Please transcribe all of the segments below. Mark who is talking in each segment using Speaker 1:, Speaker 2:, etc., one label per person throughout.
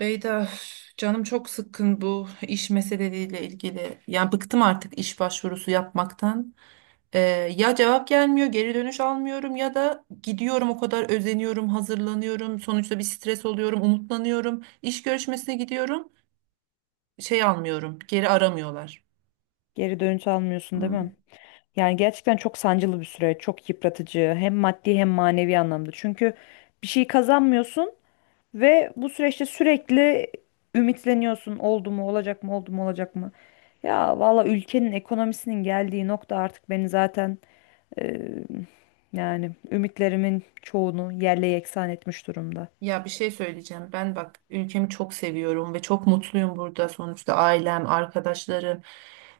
Speaker 1: Beyda, üf, canım çok sıkkın bu iş meseleleriyle ilgili. Yani bıktım artık iş başvurusu yapmaktan. Ee, ya cevap gelmiyor, geri dönüş almıyorum ya da gidiyorum o kadar özeniyorum, hazırlanıyorum. Sonuçta bir stres oluyorum, umutlanıyorum. İş görüşmesine gidiyorum, şey almıyorum, geri aramıyorlar.
Speaker 2: Geri dönüş almıyorsun değil mi?
Speaker 1: Hmm.
Speaker 2: Yani gerçekten çok sancılı bir süreç, çok yıpratıcı hem maddi hem manevi anlamda. Çünkü bir şey kazanmıyorsun ve bu süreçte sürekli ümitleniyorsun. Oldu mu, olacak mı, oldu mu, olacak mı? Ya valla ülkenin ekonomisinin geldiği nokta artık beni zaten e, yani ümitlerimin çoğunu yerle yeksan etmiş durumda.
Speaker 1: Ya bir şey söyleyeceğim. Ben bak ülkemi çok seviyorum ve çok mutluyum burada. Sonuçta ailem, arkadaşlarım,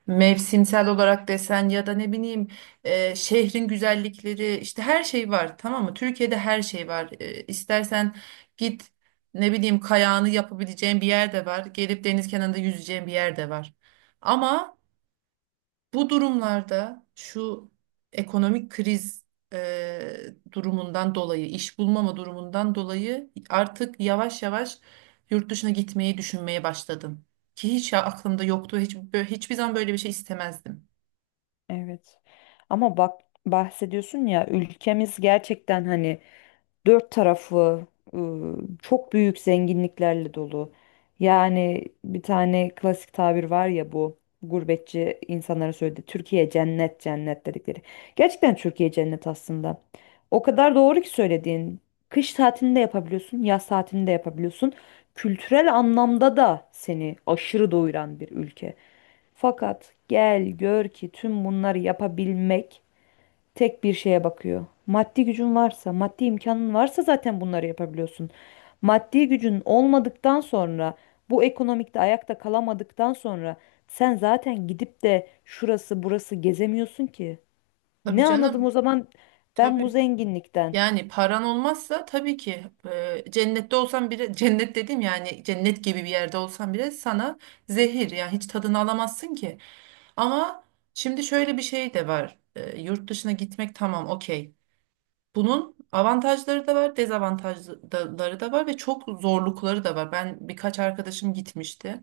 Speaker 1: mevsimsel olarak desen ya da ne bileyim şehrin güzellikleri işte her şey var, tamam mı? Türkiye'de her şey var. E, istersen git, ne bileyim, kayağını yapabileceğin bir yer de var. Gelip deniz kenarında yüzeceğin bir yer de var. Ama bu durumlarda şu ekonomik kriz e, durumundan dolayı, iş bulmama durumundan dolayı artık yavaş yavaş yurt dışına gitmeyi düşünmeye başladım. Ki hiç aklımda yoktu, hiç, hiçbir zaman böyle bir şey istemezdim.
Speaker 2: Evet. Ama bak bahsediyorsun ya, ülkemiz gerçekten hani dört tarafı çok büyük zenginliklerle dolu. Yani bir tane klasik tabir var ya, bu gurbetçi insanlara söyledi. Türkiye cennet cennet dedikleri. Gerçekten Türkiye cennet aslında. O kadar doğru ki söylediğin. Kış tatilinde yapabiliyorsun, yaz tatilinde yapabiliyorsun. Kültürel anlamda da seni aşırı doyuran bir ülke. Fakat gel gör ki tüm bunları yapabilmek tek bir şeye bakıyor. Maddi gücün varsa, maddi imkanın varsa zaten bunları yapabiliyorsun. Maddi gücün olmadıktan sonra, bu ekonomikte ayakta kalamadıktan sonra sen zaten gidip de şurası burası gezemiyorsun ki.
Speaker 1: Tabii
Speaker 2: Ne anladım
Speaker 1: canım,
Speaker 2: o zaman ben bu
Speaker 1: tabii.
Speaker 2: zenginlikten?
Speaker 1: Yani paran olmazsa tabii ki cennette olsan bile, cennet dedim, yani cennet gibi bir yerde olsan bile sana zehir. Yani hiç tadını alamazsın ki. Ama şimdi şöyle bir şey de var. Yurt dışına gitmek tamam, okey. Bunun avantajları da var, dezavantajları da var ve çok zorlukları da var. Ben birkaç arkadaşım gitmişti.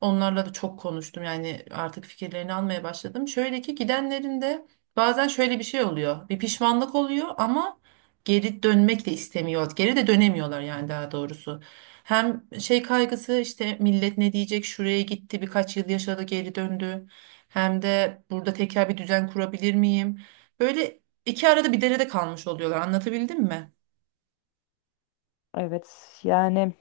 Speaker 1: Onlarla da çok konuştum, yani artık fikirlerini almaya başladım. Şöyle ki gidenlerin de bazen şöyle bir şey oluyor. Bir pişmanlık oluyor ama geri dönmek de istemiyor. Geri de dönemiyorlar, yani daha doğrusu. Hem şey kaygısı işte, millet ne diyecek, şuraya gitti, birkaç yıl yaşadı, geri döndü. Hem de burada tekrar bir düzen kurabilir miyim? Böyle iki arada bir derede kalmış oluyorlar, anlatabildim mi?
Speaker 2: Evet yani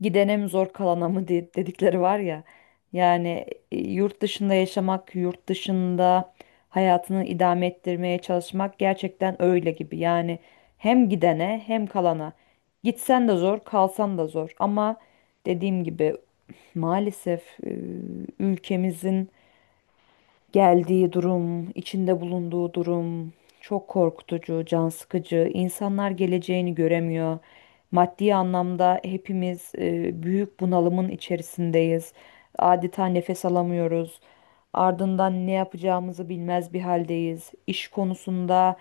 Speaker 2: gidene mi zor kalana mı dedikleri var ya. Yani yurt dışında yaşamak, yurt dışında hayatını idame ettirmeye çalışmak gerçekten öyle gibi. Yani hem gidene hem kalana. Gitsen de zor, kalsan da zor. Ama dediğim gibi, maalesef ülkemizin geldiği durum, içinde bulunduğu durum çok korkutucu, can sıkıcı. İnsanlar geleceğini göremiyor. Maddi anlamda hepimiz büyük bunalımın içerisindeyiz. Adeta nefes alamıyoruz. Ardından ne yapacağımızı bilmez bir haldeyiz. İş konusunda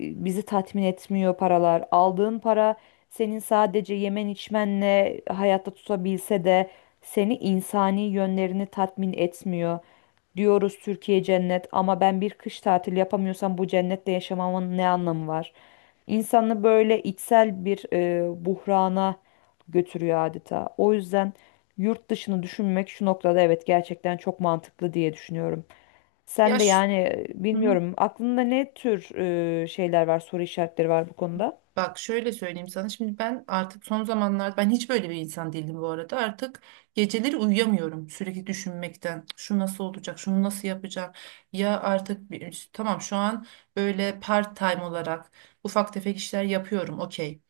Speaker 2: bizi tatmin etmiyor paralar. Aldığın para senin sadece yemen içmenle hayatta tutabilse de seni insani yönlerini tatmin etmiyor. Diyoruz Türkiye cennet ama ben bir kış tatili yapamıyorsam bu cennette yaşamamın ne anlamı var? İnsanı böyle içsel bir buhrana götürüyor adeta. O yüzden yurt dışını düşünmek şu noktada, evet, gerçekten çok mantıklı diye düşünüyorum. Sen de
Speaker 1: Yaş.
Speaker 2: yani bilmiyorum aklında ne tür şeyler var, soru işaretleri var bu konuda?
Speaker 1: Bak şöyle söyleyeyim sana, şimdi ben artık son zamanlarda, ben hiç böyle bir insan değildim bu arada, artık geceleri uyuyamıyorum sürekli düşünmekten, şu nasıl olacak, şunu nasıl yapacağım. Ya artık bir, tamam şu an böyle part time olarak ufak tefek işler yapıyorum, okey,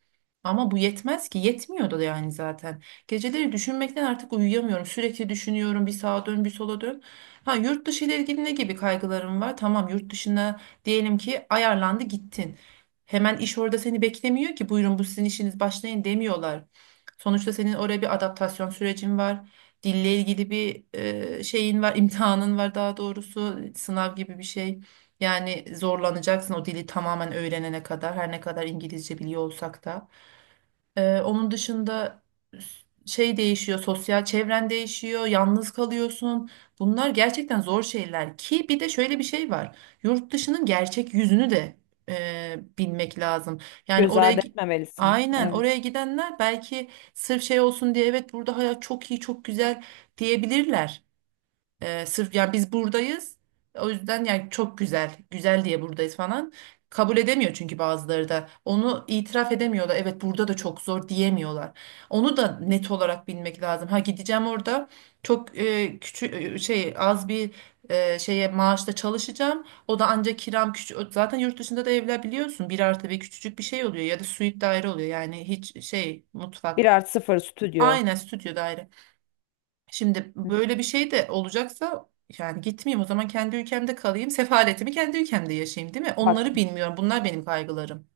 Speaker 1: ama bu yetmez ki, yetmiyordu da yani zaten. Geceleri düşünmekten artık uyuyamıyorum, sürekli düşünüyorum, bir sağa dön bir sola dön. Ha, yurt dışı ile ilgili ne gibi kaygılarım var? Tamam, yurt dışına diyelim ki ayarlandı, gittin. Hemen iş orada seni beklemiyor ki, buyurun bu sizin işiniz başlayın demiyorlar. Sonuçta senin oraya bir adaptasyon sürecin var. Dille ilgili bir şeyin var, imtihanın var, daha doğrusu sınav gibi bir şey. Yani zorlanacaksın o dili tamamen öğrenene kadar, her ne kadar İngilizce biliyor olsak da. Onun dışında şey değişiyor, sosyal çevren değişiyor, yalnız kalıyorsun. Bunlar gerçekten zor şeyler, ki bir de şöyle bir şey var. Yurt dışının gerçek yüzünü de bilmek lazım. Yani
Speaker 2: Göz ardı etmemelisin.
Speaker 1: aynen,
Speaker 2: Evet.
Speaker 1: oraya gidenler belki sırf şey olsun diye evet burada hayat çok iyi, çok güzel diyebilirler. Sırf yani biz buradayız. O yüzden yani çok güzel, güzel diye buradayız falan. Kabul edemiyor çünkü bazıları da. Onu itiraf edemiyorlar. Evet, burada da çok zor diyemiyorlar. Onu da net olarak bilmek lazım. Ha, gideceğim orada çok küçük şey, az bir şeye, maaşla çalışacağım. O da ancak, kiram küçük. Zaten yurt dışında da evler biliyorsun bir artı bir küçücük bir şey oluyor ya da suite daire oluyor. Yani hiç şey,
Speaker 2: bir
Speaker 1: mutfak.
Speaker 2: artı sıfır stüdyo.
Speaker 1: Aynen, stüdyo daire. Şimdi
Speaker 2: Hı.
Speaker 1: böyle bir şey de olacaksa, yani gitmeyeyim o zaman, kendi ülkemde kalayım. Sefaletimi kendi ülkemde yaşayayım, değil mi?
Speaker 2: Bak,
Speaker 1: Onları bilmiyorum. Bunlar benim kaygılarım.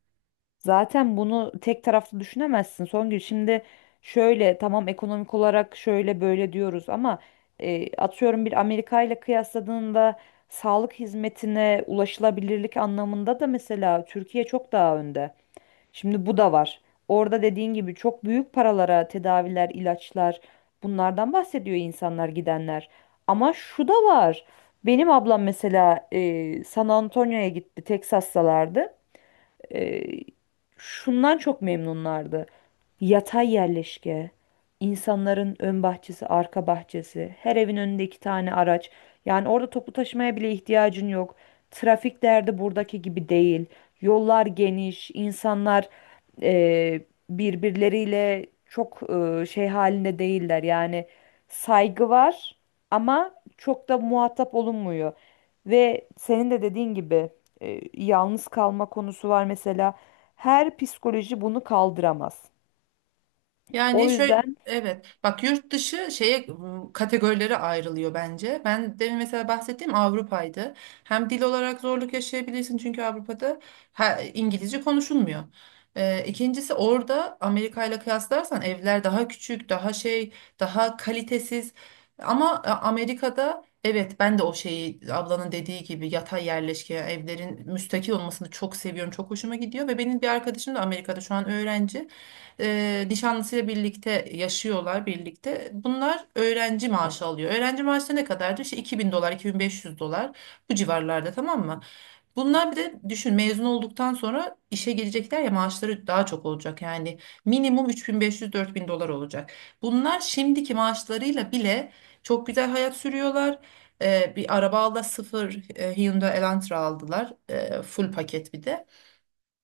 Speaker 2: zaten bunu tek taraflı düşünemezsin Songül. Şimdi şöyle, tamam, ekonomik olarak şöyle böyle diyoruz ama atıyorum bir Amerika ile kıyasladığında sağlık hizmetine ulaşılabilirlik anlamında da mesela Türkiye çok daha önde. Şimdi bu da var. Orada dediğin gibi çok büyük paralara tedaviler, ilaçlar, bunlardan bahsediyor insanlar gidenler. Ama şu da var. Benim ablam mesela San Antonio'ya gitti, Texas'talardı, e, şundan çok memnunlardı. Yatay yerleşke, insanların ön bahçesi, arka bahçesi, her evin önünde iki tane araç. Yani orada toplu taşımaya bile ihtiyacın yok. Trafik derdi buradaki gibi değil. Yollar geniş, insanlar birbirleriyle çok şey halinde değiller. Yani saygı var ama çok da muhatap olunmuyor. Ve senin de dediğin gibi yalnız kalma konusu var mesela. Her psikoloji bunu kaldıramaz. O
Speaker 1: Yani şöyle,
Speaker 2: yüzden
Speaker 1: evet bak, yurt dışı kategorilere ayrılıyor bence. Ben demin mesela bahsettiğim Avrupa'ydı. Hem dil olarak zorluk yaşayabilirsin çünkü Avrupa'da İngilizce konuşulmuyor. İkincisi, orada Amerika ile kıyaslarsan evler daha küçük, daha şey, daha kalitesiz. Ama Amerika'da evet, ben de o şeyi, ablanın dediği gibi yatay yerleşke, evlerin müstakil olmasını çok seviyorum. Çok hoşuma gidiyor. Ve benim bir arkadaşım da Amerika'da şu an öğrenci, nişanlısıyla birlikte yaşıyorlar, birlikte. Bunlar öğrenci maaşı alıyor. Öğrenci maaşı da ne kadardı? İşte $2,000, $2,500, bu civarlarda, tamam mı? Bunlar bir de düşün, mezun olduktan sonra işe girecekler ya, maaşları daha çok olacak. Yani minimum 3,500, $4,000 olacak. Bunlar şimdiki maaşlarıyla bile çok güzel hayat sürüyorlar. Bir araba aldı, sıfır, Hyundai Elantra aldılar. Full paket bir de.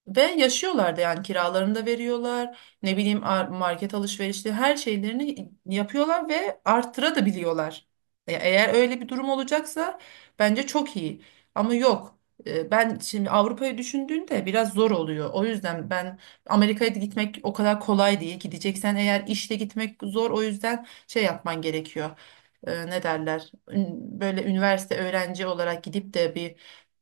Speaker 1: Ve yaşıyorlar da, yani kiralarını da veriyorlar. Ne bileyim, market alışverişleri, her şeylerini yapıyorlar ve arttıra da biliyorlar. Eğer öyle bir durum olacaksa bence çok iyi. Ama yok. Ben şimdi Avrupa'yı düşündüğünde biraz zor oluyor. O yüzden ben Amerika'ya da gitmek o kadar kolay değil. Gideceksen eğer, işle gitmek zor. O yüzden şey yapman gerekiyor. Ne derler? Böyle üniversite öğrenci olarak gidip de bir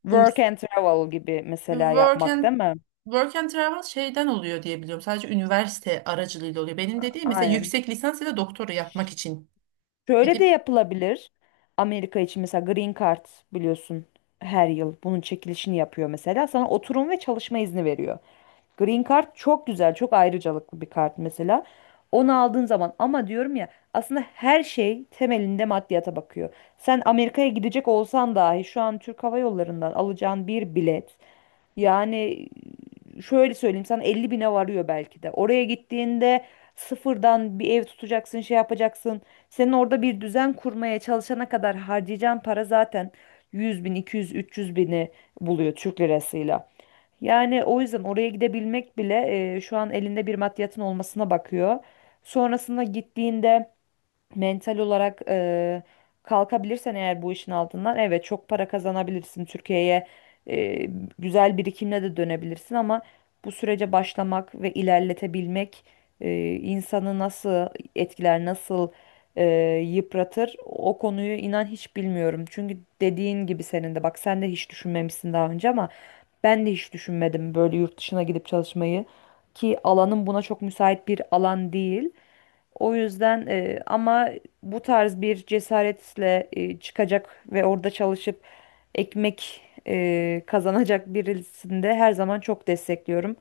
Speaker 2: work
Speaker 1: burs,
Speaker 2: and travel gibi mesela
Speaker 1: work
Speaker 2: yapmak
Speaker 1: and
Speaker 2: değil mi?
Speaker 1: Work and travel şeyden oluyor diye biliyorum. Sadece üniversite aracılığıyla oluyor. Benim dediğim mesela
Speaker 2: Aynen.
Speaker 1: yüksek lisans ya da doktora yapmak için
Speaker 2: Şöyle de
Speaker 1: gidip.
Speaker 2: yapılabilir. Amerika için mesela Green Card, biliyorsun, her yıl bunun çekilişini yapıyor mesela. Sana oturum ve çalışma izni veriyor. Green Card çok güzel, çok ayrıcalıklı bir kart mesela. Onu aldığın zaman, ama diyorum ya, aslında her şey temelinde maddiyata bakıyor. Sen Amerika'ya gidecek olsan dahi şu an Türk Hava Yolları'ndan alacağın bir bilet, yani şöyle söyleyeyim sana, 50 bine varıyor belki de. Oraya gittiğinde sıfırdan bir ev tutacaksın, şey yapacaksın. Senin orada bir düzen kurmaya çalışana kadar harcayacağın para zaten 100 bin, 200, 300 bini buluyor Türk lirasıyla. Yani o yüzden oraya gidebilmek bile şu an elinde bir maddiyatın olmasına bakıyor. Sonrasında gittiğinde mental olarak kalkabilirsen eğer bu işin altından, evet, çok para kazanabilirsin. Türkiye'ye e, güzel birikimle de dönebilirsin ama bu sürece başlamak ve ilerletebilmek insanı nasıl etkiler, nasıl e, yıpratır, o konuyu inan hiç bilmiyorum. Çünkü dediğin gibi senin de, bak, sen de hiç düşünmemişsin daha önce ama ben de hiç düşünmedim böyle yurt dışına gidip çalışmayı, ki alanım buna çok müsait bir alan değil. O yüzden ama bu tarz bir cesaretle çıkacak ve orada çalışıp ekmek kazanacak birisini de her zaman çok destekliyorum.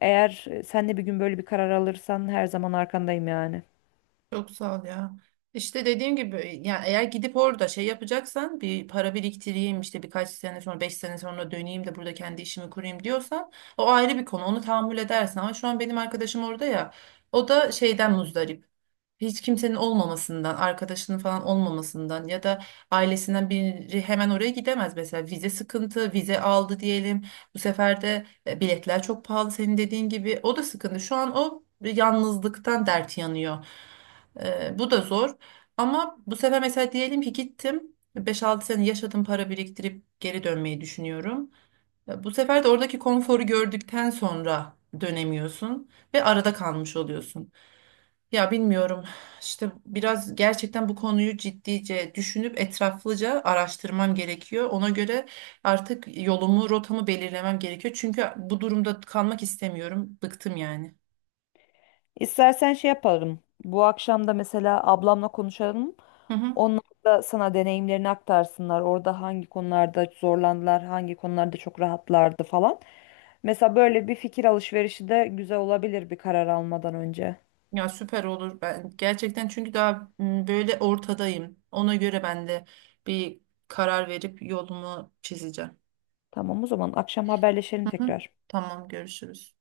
Speaker 2: Eğer sen de bir gün böyle bir karar alırsan her zaman arkandayım yani.
Speaker 1: Çok sağ ol ya. İşte dediğim gibi, yani eğer gidip orada şey yapacaksan, bir para biriktireyim işte, birkaç sene sonra, 5 sene sonra döneyim de burada kendi işimi kurayım diyorsan, o ayrı bir konu, onu tahammül edersin. Ama şu an benim arkadaşım orada ya, o da şeyden muzdarip. Hiç kimsenin olmamasından, arkadaşının falan olmamasından. Ya da ailesinden biri hemen oraya gidemez mesela, vize sıkıntı, vize aldı diyelim. Bu sefer de biletler çok pahalı, senin dediğin gibi. O da sıkıntı. Şu an o yalnızlıktan dert yanıyor. Bu da zor. Ama bu sefer mesela diyelim ki gittim, beş altı sene yaşadım, para biriktirip geri dönmeyi düşünüyorum. Bu sefer de oradaki konforu gördükten sonra dönemiyorsun ve arada kalmış oluyorsun. Ya bilmiyorum, işte biraz gerçekten bu konuyu ciddice düşünüp etraflıca araştırmam gerekiyor. Ona göre artık yolumu, rotamı belirlemem gerekiyor. Çünkü bu durumda kalmak istemiyorum. Bıktım yani.
Speaker 2: İstersen şey yapalım. Bu akşam da mesela ablamla konuşalım.
Speaker 1: Hı hı.
Speaker 2: Onlar da sana deneyimlerini aktarsınlar. Orada hangi konularda zorlandılar, hangi konularda çok rahatlardı falan. Mesela böyle bir fikir alışverişi de güzel olabilir bir karar almadan önce.
Speaker 1: Ya süper olur, ben gerçekten, çünkü daha böyle ortadayım. Ona göre ben de bir karar verip yolumu çizeceğim.
Speaker 2: Tamam, o zaman akşam haberleşelim
Speaker 1: Hı hı.
Speaker 2: tekrar.
Speaker 1: Tamam, görüşürüz.